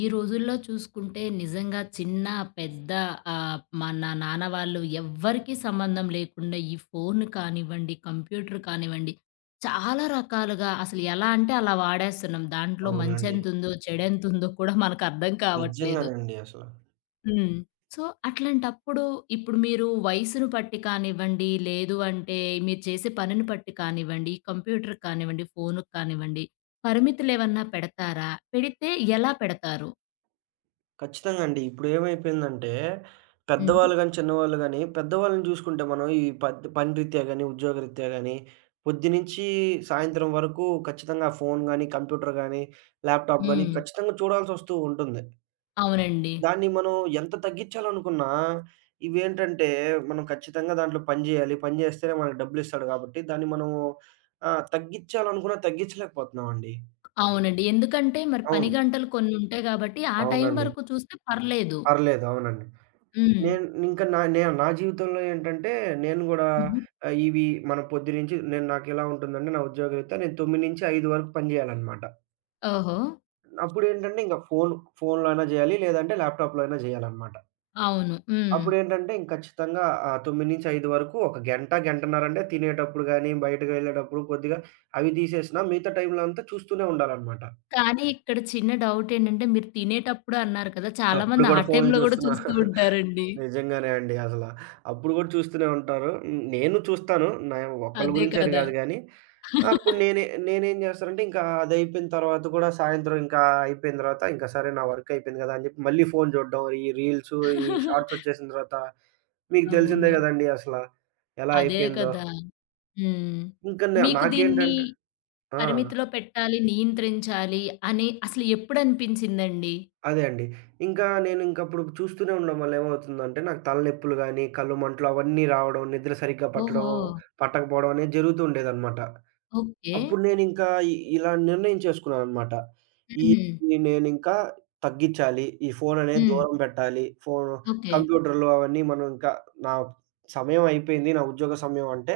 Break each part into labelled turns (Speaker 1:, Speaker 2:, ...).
Speaker 1: ఈ రోజుల్లో చూసుకుంటే నిజంగా చిన్న, పెద్ద ఆహ్, మన నాన్న వాళ్ళు ఎవ్వరికీ సంబంధం లేకుండా ఈ ఫోను కానివ్వండి, కంప్యూటరు కానివ్వండి, చాలా రకాలుగా అసలు ఎలా అంటే అలా వాడేస్తున్నాం. దాంట్లో
Speaker 2: అవునండి.
Speaker 1: మంచేంతుందో, చెడేంతుందో కూడా మనకర్థం కావట్లేదు.
Speaker 2: నిజంగానండి అసల.
Speaker 1: హ్మ్. సో, అట్లాంటప్పుడు ఇప్పుడు మీరు వయసును పట్టి కానివ్వండి, లేదు అంటే మీరు చేసే పనిని పట్టి కానివ్వండి, కంప్యూటరు కానివ్వండి, ఫోనుకు కానివ్వండి, పరిమితులు ఏమన్నా పెడతారా? పెడితే ఎలా పెడతారు?
Speaker 2: ఖచ్చితంగా అండి. ఇప్పుడు ఏమైపోయిందంటే,
Speaker 1: హుహు.
Speaker 2: పెద్దవాళ్ళు గానీ, చిన్నవాళ్ళు గాని, పెద్దవాళ్ళని చూసుకుంటే మనం ఈ పత్ పని రీత్యా గాని, ఉద్యోగరీత్యా గాని పొద్దునుంచి సాయంత్రం వరకు ఖచ్చితంగా ఫోను గానీ, కంప్యూటరు గానీ, ల్యాప్‌టాప్ గానీ
Speaker 1: హ్మ్.
Speaker 2: ఖచ్చితంగా చూడాల్సొస్తూ ఉంటుంది.
Speaker 1: అవునండి.
Speaker 2: దాన్ని మనం ఎంత తగ్గించాలనుకున్నా ఇవేంటంటే, మనం ఖచ్చితంగా దాంట్లో పని జేయాలి. పని జేస్తేనే మనకు డబ్బులిస్తాడు గాబట్టి, దాన్ని మనము ఆహ్, తగ్గిచ్చాలనుకున్న తగ్గిచలేకపోతున్నాం అండి.
Speaker 1: అవునండి. ఎందుకంటే మరి పని
Speaker 2: అవును.
Speaker 1: గంటలు కొనుంటాయి గాబట్టి, ఆ టైం
Speaker 2: అవునండి.
Speaker 1: వరకు చూస్తే పర్లేదు.
Speaker 2: పర్లేదు. అవునండి.
Speaker 1: హ్మ్.
Speaker 2: నేను ఇంకా నే నా జీవితంలో ఏంటంటే నేను గూడా
Speaker 1: హుహు.
Speaker 2: ఆహ్, ఇవి మనం పొద్దునించి నేను నాకేలా ఉంటుందంటే నా ఉద్యోగ రీత్యా నేను 9-5 వరకు పని జేయాలన్నమాట.
Speaker 1: ఓహో!
Speaker 2: అప్పుడేంటంటే, ఇంగ ఫోను, ఫోనులో అయిన జేయాలి లేదంటే ల్యాప్‌టాప్‌‌లో అయినా జేయాలన్నమాట.
Speaker 1: అవును. హ్మ్.
Speaker 2: అప్పుడేంటంటే, ఖచ్చితంగా ఆ 9- 5 వరకు ఒక గంట గంటన్నరంటే తినేటప్పుడు గాని, బయటకెళ్ళేటప్పుడు కొద్దిగా అవి తీసేసినా మిగతా టైంలో అంతా చూస్తూనే ఉండాలన్నమాట.
Speaker 1: కానీ ఇక్కడ చిన్న డౌటేంటంటే, మీరు తినేటప్పుడు అన్నారు కదా,
Speaker 2: అప్పుడు
Speaker 1: చాలామంది ఆ
Speaker 2: గూడా ఫోన్లు
Speaker 1: టైంలో కూడా
Speaker 2: చూస్తున్నా
Speaker 1: చూస్తూ ఉంటారండి.
Speaker 2: నిజంగానే అండి అసల. అప్పుడు గూడా చూస్తూనే ఉంటారు. హ్మ్, నేను చూస్తాను. న్యావ్ ఒక్కళ్ళ
Speaker 1: అదే
Speaker 2: గురించి అని
Speaker 1: కదా!
Speaker 2: కాదు గానీ, అప్పుడు నేనే నేనేం జేస్తానంటే, ఇంకా అదయిపోయిన తర్వాత గూడా, సాయంత్రం ఇంకా అయిపోయిన తర్వాత ఇంక సరే నా వర్కయిపోయింది గదా అని చెప్పి, మళ్ళీ ఫోను చూడ్డం, ఈ రీల్సు, ఈ షార్ట్సొచ్చేసిన తర్వాత మీకు తెలిసిందే
Speaker 1: అవును.
Speaker 2: గదండీ అసల! ఎలా
Speaker 1: అదే
Speaker 2: అయిపోయిందో.
Speaker 1: కదా! హ్మ్.
Speaker 2: ఇంక నె
Speaker 1: మీకు దీన్ని
Speaker 2: నాకేంటంటే ఆ!
Speaker 1: పరిమితిలో పెట్టాలి, నియంత్రించాలి అని అసలు ఎప్పుడు అనిపించిందండి?
Speaker 2: అదే అండి. ఇంకా నేనింకప్పుడు చూస్తూనే ఉండడం వల్ల ఏమవుతుందంటే, నాకు తలనొప్పులు గానీ కళ్ళు మంటలు అవన్నీ రావడం, నిద్ర సరిగ్గా పట్టడం
Speaker 1: ఓహో!
Speaker 2: పట్టకపోవడం అనేది జరుగుతూ ఉండేదనమాట.
Speaker 1: ఓకే.
Speaker 2: అప్పుడు నేనింకా ఇ ఇలా నిర్ణయించేసుకున్నాననమాట. ఈ
Speaker 1: హుహు.
Speaker 2: నేనింకా తగ్గిచ్చాలి, ఈ ఫోను అనేది
Speaker 1: హ్మ్.
Speaker 2: దూరం బెట్టాలి. ఫో
Speaker 1: ఓకే.
Speaker 2: కంప్యూటర్లు అవన్నీ మనం ఇంకా నా సమయం అయిపోయింది. నా ఉద్యోగ సమయం అంటే,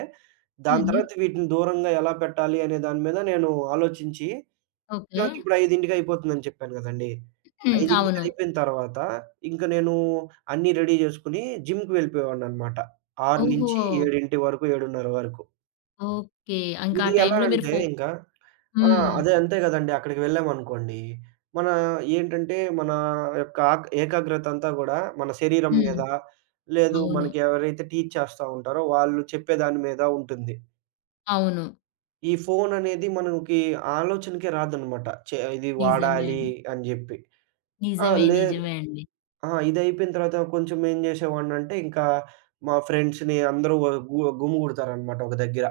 Speaker 2: దాని
Speaker 1: హుహు.
Speaker 2: తర్వాత వీటిని దూరంగా ఎలా పెట్టాలి అనే దాని మీద నేను ఆలోచించి,
Speaker 1: ఓకే.
Speaker 2: నాకిప్పుడు 5:00కి అయిపోతుందని చెప్పాను గదండీ.
Speaker 1: హ్మ్.
Speaker 2: 5:00కి
Speaker 1: అవును.
Speaker 2: అయిపోయిన తర్వాత, ఇంకా నేను అన్ని రెడీ జేసుకొని జిమ్‌కెళ్ళిపోయేవాడినన్నమాట. ఆరు నుంచి
Speaker 1: ఓహో!
Speaker 2: ఏడింటి వరకు 7:30 వరకు.
Speaker 1: ఓకే. ఇంకా
Speaker 2: ఇది ఎలా
Speaker 1: టైంలో మీరు
Speaker 2: అంటే
Speaker 1: ఫో
Speaker 2: ఇంక,
Speaker 1: హ్మ్.
Speaker 2: ఆహ్, అదే అంతే గదండి అక్కడికెళ్ళామనుకోండి, మనా ఏంటంటే, మనా యొక్క ఆగ్ ఏకాగ్రతంతా గూడా, మన శరీరం
Speaker 1: హ్మ్.
Speaker 2: మీద, లేదు
Speaker 1: అవును.
Speaker 2: మనకి ఎవరైతే టీచ్ చేస్తా ఉంటారో, వాళ్ళు చెప్పే దాని మీద ఉంటుంది.
Speaker 1: అవును.
Speaker 2: ఈ ఫోననేది మనంకి ఆలోచనకే రాదనమాట. చే ఇది
Speaker 1: నిజమే
Speaker 2: వాడాలి
Speaker 1: అండి.
Speaker 2: అని జెప్పి. ఆ!
Speaker 1: నిజమే.
Speaker 2: లే
Speaker 1: నిజమే అండి.
Speaker 2: ఆ! ఇదయిపోయిన తర్వాత కొంచెం ఏం జేసేవాడినంటే, ఇంకా మా ఫ్రెండ్స్‌ని అందరూ గు‌మ్ గుమిగుడతారనమాట ఒక దగ్గెర.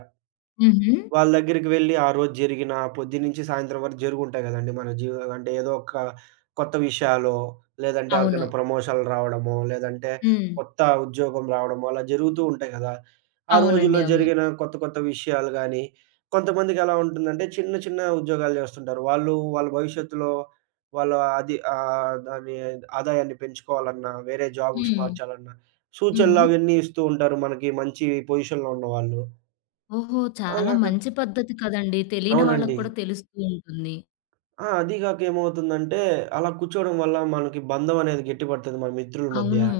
Speaker 1: హుహు.
Speaker 2: వాళ్ళ దగ్గరికి వెళ్లి ఆ రోజు జరిగిన పొద్దున్నించి సాయంత్రం వరకు జరిగుంటాయి గదండీ మన జీవ్ అంటే ఏదో ఒక కొత్త విషయాలో, లేదంటే ఎవరికైనా
Speaker 1: అవును.
Speaker 2: ప్రమోషన్లు రావడమో, లేదంటే
Speaker 1: హ్మ్.
Speaker 2: కొత్త ఉద్యోగం రావడమో అలా జరుగుతూ ఉంటాయి గదా! ఆ
Speaker 1: అవునండి.
Speaker 2: రోజుల్లో
Speaker 1: అవును.
Speaker 2: జరిగిన కొత్త కొత్త విషయాలు గానీ, కొంతమందికి ఎలా ఉంటుందంటే, చిన్న చిన్న ఉద్యోగాలు జేస్తుంటారు. వాళ్ళూ వాళ్ళ భవిష్యత్తులో వాళ్ళ అది ఆహ్, అది ఆదాయాన్ని పెంచుకోవాలన్నా వేరే జాబ్స్‌కి
Speaker 1: హ్మ్.
Speaker 2: మార్చాలన్న
Speaker 1: హుహు.
Speaker 2: సూచనలవన్నీ ఇస్తూ ఉంటారు. మనకి మంచి పొజిషన్‌లో ఉన్నవాళ్ళు.
Speaker 1: ఓహో! చాలా
Speaker 2: అలాగ
Speaker 1: మంచి పద్ధతి కదండి. తెలీని వాళ్ళకి
Speaker 2: అవునండి.
Speaker 1: కూడా తెలుస్తూ ఉంటుంది.
Speaker 2: ఆ! అదీ గాక ఏమవుతుందంటే, అలా కూర్చోవడం వల్ల, మనకి బంధం అనేది గట్టి పడతది మన మిత్రుల మధ్య.
Speaker 1: అవును.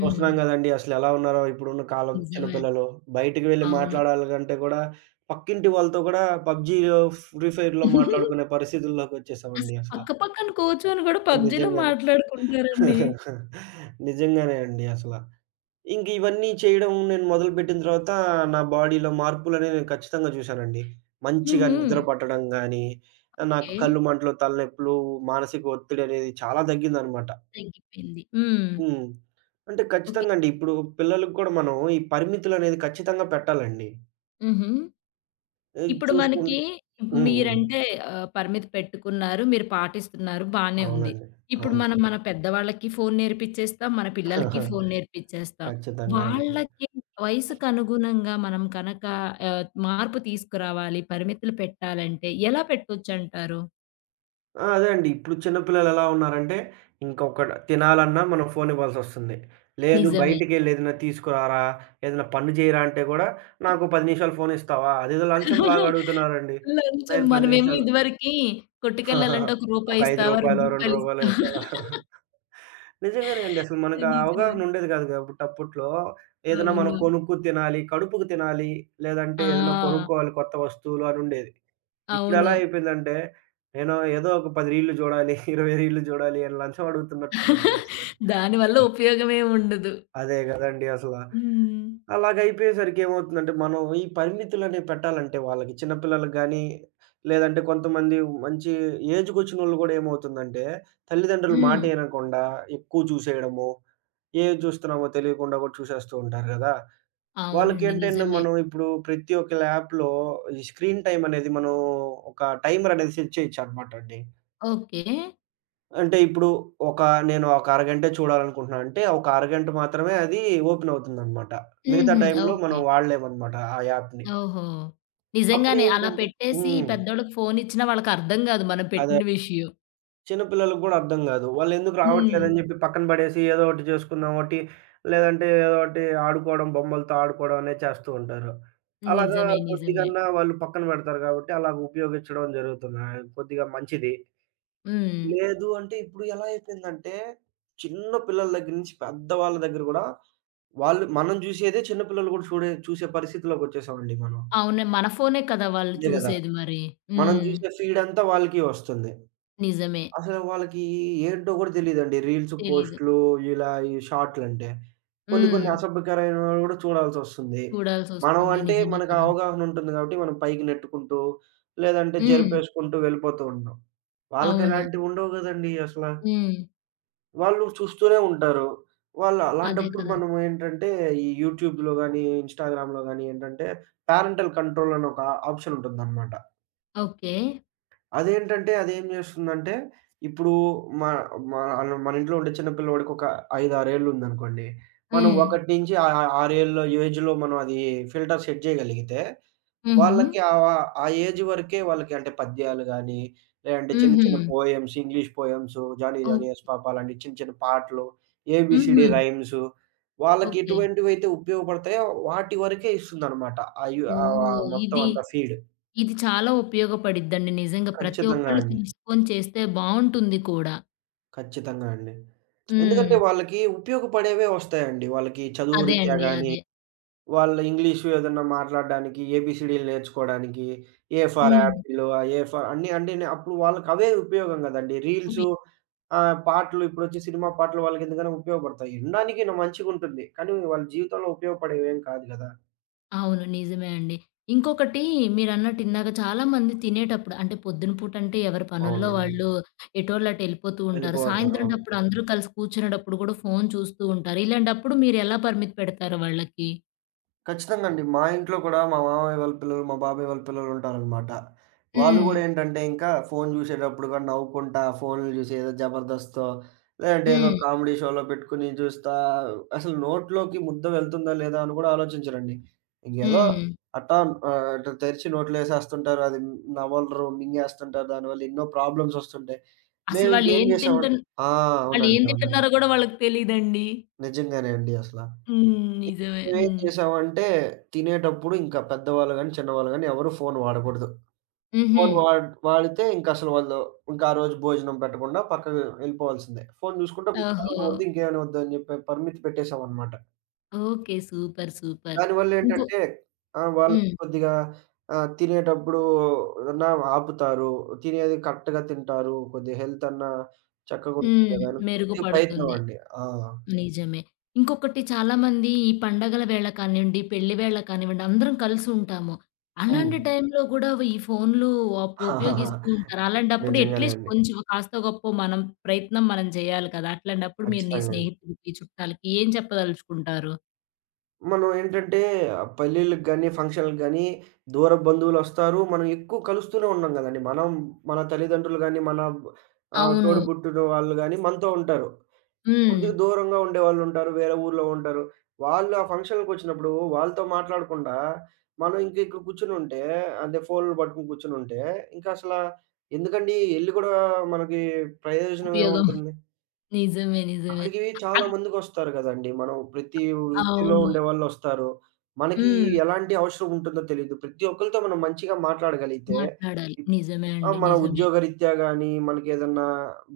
Speaker 2: చూస్తున్నాం గదండీ, అసలెలా ఉన్నారో ఇప్పుడున్న కాలం
Speaker 1: నిజమే.
Speaker 2: చిన్నపిల్లలు, బయటికి వెళ్లి
Speaker 1: అవును.
Speaker 2: మాట్లాడాలంటే గూడా, పక్కింటి వాళ్ళతో గూడా పబ్‌జీయో, ఫ్రీఫైర్‌లో మాట్లాడుకునే పరిస్థితుల్లోకొచ్చేసామండి
Speaker 1: అసల
Speaker 2: అసల.
Speaker 1: పక్క పక్కన కూర్చొని గూడా,
Speaker 2: కానీ
Speaker 1: పబ్‌జీలో
Speaker 2: నిజంగానే,
Speaker 1: మాట్లాడుకుంటారండి.
Speaker 2: నిజంగానే అండి అసల. ఇంకివన్నీ చేయడం నేను మొదలుపెట్టిన తరవాతా, నా బాడీ‌లో మార్పులనేవి నేను ఖచ్చితంగా జూశానండి. మంచిగా
Speaker 1: హుహు.
Speaker 2: నిద్ర పట్టడం గాని, ఆహ్, నాకు
Speaker 1: ఓకే.
Speaker 2: కళ్ళు మంటలు, తలనొప్పులు, మానసిక ఒత్తిడనేది చాలా దగ్గిందనమాట.
Speaker 1: తగ్గిపోయింది. హ్మ్.
Speaker 2: హ్మ్. అంటే
Speaker 1: ఓకే.
Speaker 2: ఖచ్చితంగండి, ఇప్పుడు పిల్లలకి కూడా, మనం ఈ పరిమితులనేవి ఖచ్చితంగా పెట్టాలండి.
Speaker 1: హుహు.
Speaker 2: ఏయ్
Speaker 1: ఇప్పుడు మనకీ,
Speaker 2: చూసుకుంటు హ్మ్. హ్మ్.
Speaker 1: మీరంటే ఆహ్, పరిమితి పెట్టుకున్నారు, మీరు పాటిస్తున్నారు బానే ఉంది.
Speaker 2: అవునండి.
Speaker 1: ఇప్పుడు మనం
Speaker 2: అవునండి.
Speaker 1: మన పెద్దవాళ్ళకీ ఫోను నేర్పిచేస్తాం, మన పిల్లలకి ఫోను నేర్పిచేస్తాం.
Speaker 2: ఖచ్చితంగా అండి.
Speaker 1: వాళ్ళకి వయసుకనుగుణంగా మనం కనక ఆహ్, మార్పు తీసుకురావాలి, పరిమితులు పెట్టాలంటే, ఎలా పెట్టొచ్చంటారు?
Speaker 2: ఆ! అదే అండి. ఇప్పుడు చిన్న పిల్లలెలా ఉన్నారంటే, ఇంకొకడు తినాలన్నా మనం ఫోను ఇవ్వాల్సొస్తుంది. లేదు
Speaker 1: నిజమే.
Speaker 2: బయటికెళ్ళి ఏదనా తీసుకురారా ఏదనా పని జేయరంటే, గూడా నాకో 10 నిమిషాలు ఫోను ఇస్తావా? అదేదో లంచం లాగా అడుగుతున్నారండి.
Speaker 1: లంచం
Speaker 2: నేను 10
Speaker 1: మనమేమో
Speaker 2: నిమిషాలు
Speaker 1: ఇదివరకి కొట్టుకెళ్ళాలంటే, ఒక
Speaker 2: ఒక
Speaker 1: రూపాయి
Speaker 2: 5
Speaker 1: ఇస్తావా, రెండు
Speaker 2: రూపాయలో, 2
Speaker 1: రూపాయలు
Speaker 2: రూపాయలో
Speaker 1: ఇస్తావా?
Speaker 2: ఇస్తావా? నిజంగానే అండి, అసలు మనకా
Speaker 1: అని ఇచ్చేవాల్
Speaker 2: అవగాహన ఉండేది గాదు గాబట్టి అప్పట్లో ఏదైనా మనం
Speaker 1: అవును.
Speaker 2: కొనుక్కు తినాలి. కడుపుకి తినాలి. లేదంటే ఏదన్నా
Speaker 1: ఆ!
Speaker 2: కొనుక్కోవాలి కొత్త వస్తువులు అనుండేది. ఇప్పుడెలా
Speaker 1: అవును.
Speaker 2: అయిపోయిందంటే, నేను ఏదో ఒక 10 రీల్లు జూడాలి. 20 రీల్లు జూడాలి అని లంచం అడుగుతున్నట్టుందండి అసలది.
Speaker 1: దాని వల్ల
Speaker 2: ఆ!
Speaker 1: ఉపయోగం ఏం ఉండదు.
Speaker 2: అదే గదండీ అసల.
Speaker 1: హ్మ్.
Speaker 2: అలాగయిపోయేసరికి ఏమవుతుందంటే, మనం ఈ పరిమితులనేవి పెట్టాలంటే, వాళ్ళకి చిన్నపిల్లలకు గాని, లేదంటే కొంతమంది మంచి ఏజ్‌కోచ్చినోళ్ళు గూడా ఏమవుతుందంటే, తల్లిదండ్రులు మాట
Speaker 1: హ్మ్.
Speaker 2: ఇనకుండా, ఎక్కువ చూసేయడము, ఏది జుస్తున్నామో తెలియకుండా కూడా చూసేస్తూంటారు గదా!
Speaker 1: అవునండి.
Speaker 2: వాళ్ళకేంటంటే,
Speaker 1: నిజమే.
Speaker 2: మనం ఇప్పుడు ప్రతి ఒక్క ల్యాప్‌లో ఈ స్క్రీన్ టైమ్ అనేది మనం ఒక టైమరనేది సెట్ చేయొచ్చన్నమాట అండి.
Speaker 1: ఓకే.
Speaker 2: అంటే ఇప్పుడు. ఒక నేను ఒక అరగంట చూడాలనుకుంటున్నాను అంటే, ఒక అరగంట మాత్రమే అది ఓపెన్ అవుతుందన్నమాట. మిగతా
Speaker 1: హుహు.
Speaker 2: టైంలో మనం
Speaker 1: ఓకే.
Speaker 2: వాడలేమన్నమాట. ఆ యాప్‌ని.
Speaker 1: ఓహో!
Speaker 2: అప్పుడు
Speaker 1: నిజంగానే. అలా
Speaker 2: ఏంటంటే
Speaker 1: పెట్టేసి ఈ
Speaker 2: హ్మ్.
Speaker 1: పెద్దోళ్ళకి ఫోను ఇచ్చినా వాళ్ళకర్థం గాదు. మనం
Speaker 2: అదే.
Speaker 1: పెట్టిన విషయం.
Speaker 2: చిన్నపిల్లలకి గూడా అర్థం గాదు. వాళ్ళెందుకు
Speaker 1: హ్మ్.
Speaker 2: రావట్లేదని జెప్పి పక్కన బడేసి ఏదోటి చేసుకున్నాం ఓటి. లేదంటే ఏదోటి ఆడుకోవడం, బొమ్మలతో ఆడుకోవడం అనేది చేస్తూ ఉంటారు. అలాగా
Speaker 1: నిజమే. నిజమే.
Speaker 2: కొద్దిగన్నా వాళ్ళు పక్కన బెడతారు గాబట్టి, అలాగా ఉపయోగించడం జరుగుతుంది. ఆహ్, కొద్దిగా మంచిది.
Speaker 1: హ్మ్.
Speaker 2: లేదు అంటే, ఇప్పుడు ఎలా అయిపోయిందంటే, చిన్న పిల్లల దగ్గర నుంచి పెద్దవాళ్ళ దగ్గర గూడా వాళ్ళు మనం జూశేదే చిన్న పిల్లలు గూడా చూడే చూసే పరిస్థితిలోకొచ్చేసాం అండి మనం.
Speaker 1: అవును. మన ఫోనే కదా! వాళ్ళు
Speaker 2: అంతే గదా!
Speaker 1: చూసేది మరి.
Speaker 2: మనం
Speaker 1: హ్మ్.
Speaker 2: జూసే ఫీడ్ అంతా వాళ్ళకి ఒస్తుంది.
Speaker 1: నిజమే.
Speaker 2: అసలు వాళ్ళకి ఏంటో గూడా తెలియదండి. రీల్స్,
Speaker 1: తెలీదు.
Speaker 2: పోస్ట్‌‌‌‌లు ఇలా ఈ షార్ట్‌‌‌‌‌‌‌‌‌‌‌లంటే. కొన్ని కొన్ని
Speaker 1: హ్మ్.
Speaker 2: అసభ్యకరమైనవి గూడా చూడాల్సొస్తుంది. మనం
Speaker 1: చూడాల్సొస్తుంది.
Speaker 2: అంటే,
Speaker 1: నిజమే
Speaker 2: మనకు
Speaker 1: కదా!
Speaker 2: అవగాహన ఉంటుంది గాబట్టి మనం పైకి నెట్టుకుంటూ, లేదంటే
Speaker 1: హ్మ్.
Speaker 2: జరుపేసుకుంటూ వెళ్ళిపోతూ ఉంటాం. వాళ్ళకి
Speaker 1: అవును.
Speaker 2: అలాంటివి ఉండవు గదండీ అసల.
Speaker 1: హ్మ్.
Speaker 2: వాళ్ళు చూస్తూనే ఉంటారు. వాళ్ళు
Speaker 1: అదే
Speaker 2: అలాంటప్పుడు
Speaker 1: కదా!
Speaker 2: మనమేంటంటే, ఈ యూట్యూబ్‌లో గాని, ఇన్‌స్టాగ్రామ్ గాని ఏంటంటే, పేరెంటల్ కంట్రోల్ అని ఒక ఆప్షన్ ఉంటుందన్నమాట.
Speaker 1: ఓకే.
Speaker 2: అదేంటంటే అదేం జేస్తుందంటే, ఇప్పుడూ మా మా అనం మనింట్లో ఉండే చిన్నపిల్లోడికొక ఐదారేళ్ళుందనుకోండి, మనం
Speaker 1: హ్మ్.
Speaker 2: 1 నించి ఆ ఆ 6ఏళ్ళ ఏజ్‌లో మనం అదీ ఫిల్టర్ సెట్ చేయగలిగితే,
Speaker 1: హుహు.
Speaker 2: వాళ్ళకి ఆ వా ఆ ఏజ్ వరికే వాళ్ళకి అంటే, పద్యాలు గానీ, లేదంటే చిన్న చిన్న
Speaker 1: హుహు.
Speaker 2: Poems, English poems 'Johnny Johnny
Speaker 1: ఓక్
Speaker 2: యస్ పాప' అలాంటి చిన్న చిన్న పాటలు. ఏబీసీడీ
Speaker 1: హుహు.
Speaker 2: రైమ్సు వాళ్ళకి
Speaker 1: ఓకే.
Speaker 2: ఎటువంటివైతే ఉపయోగపడతాయో, వాటి వరకే ఇస్తుందనమాట. ఆ యు
Speaker 1: ఓహో!
Speaker 2: ఆహ్,
Speaker 1: ఇది
Speaker 2: మొత్తమంతా ఫీడ్.
Speaker 1: ఇది చాలా ఉపయోగపడిద్దండి, నిజంగా ప్రతి
Speaker 2: ఖచ్చితంగా
Speaker 1: ఒక్కళ్ళు
Speaker 2: అండి.
Speaker 1: తెలుసుకుని చేస్తే బావుంటుంది కూడా.
Speaker 2: ఖచ్చితంగా అండి. ఎందుకంటే,
Speaker 1: హ్మ్.
Speaker 2: వాళ్ళకీ ఉపయోగపడేవే ఒస్తాయండి. వాళ్ళకి చదువు
Speaker 1: అదే
Speaker 2: రిత్యా
Speaker 1: అండి.
Speaker 2: గానీ,
Speaker 1: అదే.
Speaker 2: వాళ్ళ ఇంగ్లీషు ఎదన్నా మాట్లాడడానికి, ఏబీసీడీలు నేర్చుకోడానికి, ఏ ఫర్
Speaker 1: హ్మ్.
Speaker 2: యాపిలు, ఆహ్, ఏ ఫర్ అన్నీ అండీనే అప్పుడు వాళ్ళకవే ఉపయోగం గదండి.
Speaker 1: ఉపి
Speaker 2: రీల్సు ఆహ్, పాటలు ఇప్పుడొచ్చే సినిమా పాటలు వాళ్ళకెందుకైనా ఉపయోగపడతాయి. ఇనడానికిన మంచిగుంటుంది, కానీ వాళ్ళ జీవితంలో ఉపయోగపడేవేం కాదు గదా!
Speaker 1: అవును. నిజమే అండి. ఇంకొకటీ, మీరన్నట్టు ఇందాక, చాలామంది తినేటప్పుడు అంటే పొద్దున పూటంటే ఎవరి పనుల్లో
Speaker 2: అవునండి.
Speaker 1: వాళ్ళు ఎటోళ్ళటేళ్ళిపోతూ ఉంటారు,
Speaker 2: వెళ్ళిపోతారు అవును.
Speaker 1: సాయంత్రంటప్పుడు అందరూ కలిసి కూర్చునేటప్పుడు గూడా, ఫోను చూస్తూ ఉంటారు. ఇలాంటప్పుడు మీరెలా పరిమితి పెడతారు వాళ్ళకి?
Speaker 2: ఖచ్చితంగా అండి. మా ఇంట్లో కూడా మా మామయ్య వాళ్ళ పిల్లలు, మా బాబాయ్ వాళ్ళ పిల్లలుంటారనమాట. వాళ్ళు
Speaker 1: హ్మ్.
Speaker 2: గూడా ఏంటంటే, ఇంకా ఫోను జూసేటప్పుడు గూడా నవ్వుకుంటా ఫోనులు జూసి ఏదో జబర్దస్తో లేదంటే ఏదో
Speaker 1: హ్మ్.
Speaker 2: కామెడీ‌షోలో పెట్టుకొని జూస్తా, అసలు నోట్లోకి ముద్ద వెళ్తుందా లేదా అని గూడా ఆలోచించరండి. ఇంకేదో
Speaker 1: హ్మ్.
Speaker 2: అట్టా ఆహ్, అటు తెరిచి నోట్లో ఏసేస్తుంటారు. అది నవలరు, మింగేస్తుంటారు. దానివల్ల ఎన్నో ప్రాబ్లమ్సొస్తుంటాయి.
Speaker 1: అసలు వాళ్ళు
Speaker 2: మేమింకేం
Speaker 1: ఏం
Speaker 2: జేసామంటే
Speaker 1: తింటున్
Speaker 2: ఆ! అవునండి.
Speaker 1: వాళ్ళేం
Speaker 2: అవునండి.
Speaker 1: తింటున్నారో గూడా వాళ్ళకి తెలీదండి.
Speaker 2: నిజంగానే అండి అసల.
Speaker 1: హ్మ్.
Speaker 2: ఇంక
Speaker 1: నిజమే.
Speaker 2: మేమేం
Speaker 1: హ్మ్.
Speaker 2: జేసామంటే, తినేటప్పుడు ఇంకా పెద్దవాళ్ళు గానీ, చిన్నవాళ్ళు గాని ఎవరు ఫోను వాడకూడదు. ఫోను
Speaker 1: హుహు.
Speaker 2: వాడి వాడితే ఇంకసలు, వాళ్ళు ఇంకా ఆ రోజు భోజనం పెట్టకుండా పక్కకు ఎళ్ళిపోవాల్సిందే. ఫోను జూసుకుంటే అన్నం
Speaker 1: ఓహో!
Speaker 2: ఒద్దు ఇంకేమైనా ఒద్దు అని జెప్పి పరిమితి పెట్టేసామన్నమాట...
Speaker 1: ఓకే. సూపర్. సూపర్. ఇంకో
Speaker 2: దానివల్లేంటంటే, ఆ! వాళ్ళకి
Speaker 1: హ్మ్.
Speaker 2: కొద్దిగా ఆహ్, తినేటప్పుడు, ఎవరనా ఆపుతారు. తినేది కరెక్ట్‌గా తింటారు. కొద్దిగా హెల్త్ అన్నా చక్కగా ఉంటరు
Speaker 1: హ్మ్.
Speaker 2: గదా! అని కొదిగా ప్రయత్నం
Speaker 1: మెరుగుపడుతుంది.
Speaker 2: అండి. ఆ!
Speaker 1: నిజమే. ఇంకొకటి చాలామంది ఈ పండుగల వేళ కానివ్వండి, పెళ్లి వేళ కానివ్వండి, అందరం కలిసి ఉంటాము. అలాంటి
Speaker 2: హ్మ్.
Speaker 1: టైంలో గూడా ఈ ఫోనులు వాపో ఉపయోగిస్తూ ఉంటారు. అలాంటప్పుడు
Speaker 2: నిజంగానే
Speaker 1: అట్లీస్ట్
Speaker 2: అండి.
Speaker 1: కొంచెం, కాస్తో, గొప్పో మనం ప్రయత్నం మనం జేయాలి గదా! అట్లాంటప్పుడు మీరు మీ
Speaker 2: ఖచ్చితంగా అండి.
Speaker 1: స్నేహితులకి, చుట్టాలకి ఏం చెప్పదలుచుకుంటారు?
Speaker 2: మనం ఏంటంటే, ఆహ్, పెళ్ళిలకి గాని, ఫంక్షనలకి గాని, దూరపు బంధువులోస్తారు. మనం ఎక్కువ కలుస్తూనే ఉన్నాం గదండీ, మనం మన తల్లిదండ్రులు గాని, మన బ్ ఆహ్, తోడు
Speaker 1: అవును.
Speaker 2: బుట్టున వాళ్ళు గాని మనతో ఉంటారు. కొద్దిగా
Speaker 1: హ్మ్.
Speaker 2: దూరంగా ఉండేవాళ్ళు ఉంటారు. వేరే ఊర్లో ఉంటారు. వాళ్ళు ఆ ఫంక్షన్‌లకి ఒచ్చినప్పుడు వాళ్ళతో మాట్లాడకుండా, మనం ఇంకా ఇక్కడ కూర్చొనుంటే, అంటే ఫోనులు పట్టుకొని కూర్చొనుంటే, ఇంకా అసల ఎందుకండీ ఎళ్లి గూడా మనకి ప్రయోజనం ఏం
Speaker 1: ఉపయోగం
Speaker 2: ఉంటుంది?
Speaker 1: నిజమే. నిజమే.
Speaker 2: అక్కడికి చాలా
Speaker 1: ఆహ్
Speaker 2: మందికోస్తారు కదండీ. మనం ప్రతి వృత్తిలో
Speaker 1: అవును.
Speaker 2: ఉండేవాలోస్తారు. మనకి
Speaker 1: హ్మ్.
Speaker 2: ఎలాంటి అవసరం ఉంటుందో తెలీదు. ప్రతి ఒక్కలతో మనం మంచిగా మాట్లాడగలిగితే
Speaker 1: మాట్లాడాలి. నిజమే
Speaker 2: ఆ!
Speaker 1: అండి.
Speaker 2: మన
Speaker 1: నిజమే.
Speaker 2: ఉద్యోగరీత్యా గాని, మనకేదన్నా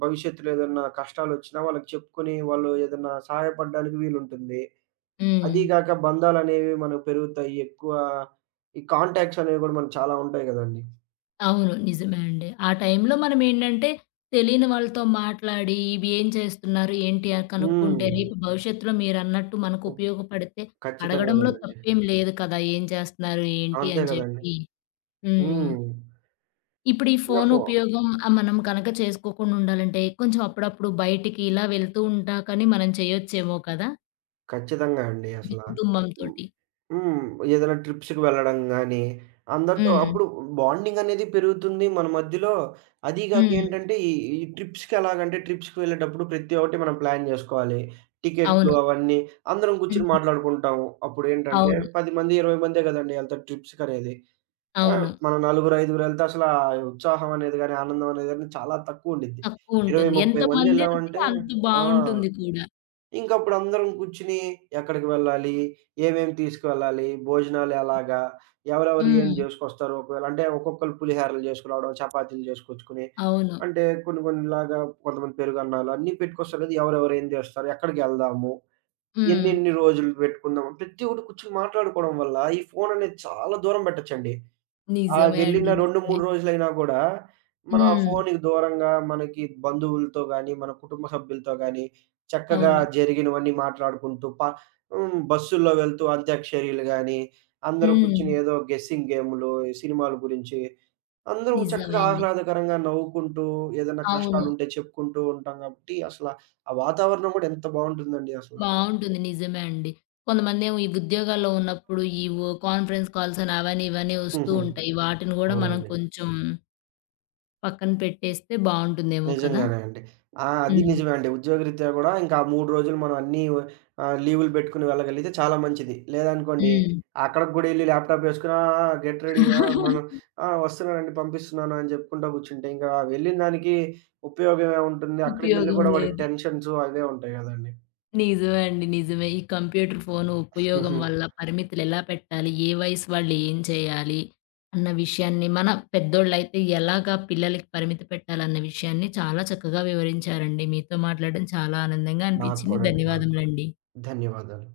Speaker 2: భవిష్యత్తులో ఏదన్నా కష్టాలోచ్చిన, వాళ్ళకి చెప్పుకొని వాళ్ళు ఏదైనా సహాయపడడానికి వీలుంటుంది. అది
Speaker 1: హ్మ్.
Speaker 2: గాక బంధాలనేవి మనకు పెరుగుతాయి. ఎక్కువ ఈ కాంటాక్ట్స్ అనేవి గూడా మనకి చాలా ఉంటాయి గదండీ.
Speaker 1: అవును. నిజమే అండి. ఆ టైంలో మనం ఏంటంటే, తెలియని వాళ్ళతో మాట్లాడి, ఇవి ఏం చేస్తున్నారు? ఏంటి? ఆ కనుక్కుంటే
Speaker 2: హ్మ్.
Speaker 1: రేపు భవిష్యత్తులో మీరన్నట్టు మనకు
Speaker 2: ఒ
Speaker 1: ఉపయోగపడితే,
Speaker 2: ఖచ్చితంగా
Speaker 1: అడగడంలో
Speaker 2: గదండి.
Speaker 1: తప్పేమి లేదు కదా! ఏం చేస్తున్నారు, ఏంటి
Speaker 2: అంతే
Speaker 1: అని
Speaker 2: కదండీ.
Speaker 1: చెప్పి. హ్మ్.
Speaker 2: హ్మ్.
Speaker 1: ఇప్పుడు ఈ
Speaker 2: ఇంగా
Speaker 1: ఫోను
Speaker 2: ఫో
Speaker 1: ఉపయోగం ఆ మనం గనక చేసుకోకుండా ఉండాలంటే, కొంచెం అప్పుడప్పుడు బయటికి ఇలా వెళ్తూ ఉంటా కానీ మనం చేయొచ్చేమో కదా?
Speaker 2: ఖచ్చితంగా అండి.
Speaker 1: మీ
Speaker 2: అసల హ్మ్,
Speaker 1: కుటుంబంతోటి.
Speaker 2: హ్మ్. ఏదైనా ట్రిప్స్‌కి వెళ్ళడం గానీ, అందరితో
Speaker 1: హ్మ్.
Speaker 2: అప్పుడు బాండింగనేది పెరుగుతుంది. మన మధ్యలో అది
Speaker 1: హ్మ్.
Speaker 2: గాకేంటంటే ఈ ఈ ట్రిప్స్‌కెలాగంటే ట్రిప్స్‌కి వెళ్ళేటప్పుడు ప్రత్తి ఒక్కటి మనం ప్లాన్ జేసుకోవాలి. టికెట్లు
Speaker 1: అవును.
Speaker 2: అవన్నీ అందరం కూర్చొని
Speaker 1: హ్మ్.
Speaker 2: మాట్లాడుకుంటాం. అప్పుడేంటంటే
Speaker 1: అవును.
Speaker 2: 10 మంది, 20 మందే గదండీ ఎళ్తారు ట్రిప్స్‌కనేది. ఆ!
Speaker 1: అవును.
Speaker 2: మనం నలుగురైదుగురెళ్తే అసలా ఉత్సాహం అనేది గానీ ఆనందం అనేది గానీ చాలా తక్కువుండిద్ది. ఇరవై,
Speaker 1: తక్కువుంటుంది.
Speaker 2: ముప్పై
Speaker 1: ఎంతమందెళ్తే
Speaker 2: మందెళ్ళావంటే
Speaker 1: అంత
Speaker 2: ఆ!
Speaker 1: బావుంటుంది కూడా.
Speaker 2: ఇంకప్పుడందరం గుర్చిని ఎక్కడికి వెళ్ళాలి, ఏమేమి తీసుకువెళ్లాలి, భోజనాలెలాగా, ఎవరెవరు ఏం
Speaker 1: హ్మ్.
Speaker 2: జేసుకొస్తారు. ఒకవేళ అంటే ఒక్కొక్కలు పులిహోరలు జేసుకు రావడం, చపాతీలు జేసుకొచ్చుకుని,
Speaker 1: అవును.
Speaker 2: అంటే కొన్ని కొన్నిలాగా కొంతమంది పెరుగన్నాలు అన్ని పెట్టుకొస్తారు గదా! ఎవరెవరేం జేస్తారు, ఎక్కడికెళ్దాము,
Speaker 1: హ్మ్.
Speaker 2: ఎన్నెన్ని రోజులు బెట్టుకుందాం. ప్రతి ఒక్కటి కూర్చొని మాట్లాడుకోడం వల్ల ఈ ఫోననేది చాలా దూరం బెట్టచ్చండి. ఆహ్,
Speaker 1: నిజమే
Speaker 2: వెళ్ళిన
Speaker 1: అండి.
Speaker 2: రెండు,
Speaker 1: నిజమే.
Speaker 2: మూడు రోజులైనా గూడా మనం ఆ
Speaker 1: హ్మ్.
Speaker 2: ఫోనుకి దూరంగా మనకి బంధువులతో గానీ, మన కుటుంబ సభ్యులతో గానీ చక్కగా
Speaker 1: అవును.
Speaker 2: జరిగినవన్నీ మాట్లాడుకుంటూ పా హ్మ్. బస్సుల్లో వెళ్తూ అంత్యాక్షరియలు గానీ, అందరూ గూర్చొని
Speaker 1: హ్మ్.
Speaker 2: ఏదో గెసింగ్ గేమ్‌లు ఈ సినిమాలు గురించి అందరం చక్కగా
Speaker 1: నిజమేంది?
Speaker 2: ఆహ్లాదకరంగా నవ్వుకుంటూ ఏదైనా
Speaker 1: అవును.
Speaker 2: కష్టాలుంటే చెప్పుకుంటూ ఉంటాం కాబట్టి అసల ఆ వాతావరణం గూడా ఎంత బావుంటుందండి అసల.
Speaker 1: బావుంటుంది. నిజమే అండి. కొంతమందేమో ఈ ఉద్యోగాల్లో ఉన్నప్పుడు ఈ ఒ కాన్ఫరెన్స్ కాల్సని, అవని ఇవని ఒస్తూ
Speaker 2: హుహు.
Speaker 1: ఉంటాయి. వాటిని గూడా మనం
Speaker 2: అవునండి.
Speaker 1: కొంచుం... పక్కన పెట్టేస్తే బావుంటుందేమో కదా!
Speaker 2: నిజంగానే అండి. ఆ! అదీ
Speaker 1: హ్మ్.
Speaker 2: నిజమే అండి. ఉద్యోగ రీత్యా గూడా ఇంకా 3 రోజులు మనం అన్నీ ఒ ఆహ్, లీవులు బెట్టుకొని వెళ్ళగలిగితే చాలా మంచిది. లేదనుకోండి
Speaker 1: హ్మ్.
Speaker 2: అక్కడికి గూడా ఎళ్లి ల్యాప్‌టాపేసుకొని ఆ! ఆ! గెట్ రెడీయా? మనం ఆ! వస్తన్నామండి పంపిస్తున్నానని జెప్పుకుంటా గూర్చుంటే ఇంకా వెళ్ళినదానికి ఉపయోగమేముంటుంది. అక్కడికి వెళ్లి
Speaker 1: ఉపయోగం
Speaker 2: కూడా వాడికి
Speaker 1: లేదు.
Speaker 2: టెన్షన్సు అవే ఉంటాయి గదండి.
Speaker 1: నిజమే అండి. నిజమే. ఈ కంప్యూటర్ ఫోన్ ఉపయోగం
Speaker 2: హుహు.
Speaker 1: వల్ల పరిమితులెలా పెట్టాలి, ఏ వయసు వాళ్ళు ఏం చేయాలి అన్న విషయాన్ని మన పెద్దోళ్ళయితే ఎలాగా పిల్లలకి పరిమితి పెట్టాలి అన్న విషయాన్ని చాలా చక్కగా వివరించారండి. మీతో మాట్లాడడం చాలా ఆనందంగా
Speaker 2: నాకు
Speaker 1: అనిపిచింది.
Speaker 2: కూడా అండి. నాకు కూడా.
Speaker 1: ధన్యవాదములండి.
Speaker 2: ధన్యవాదాలు.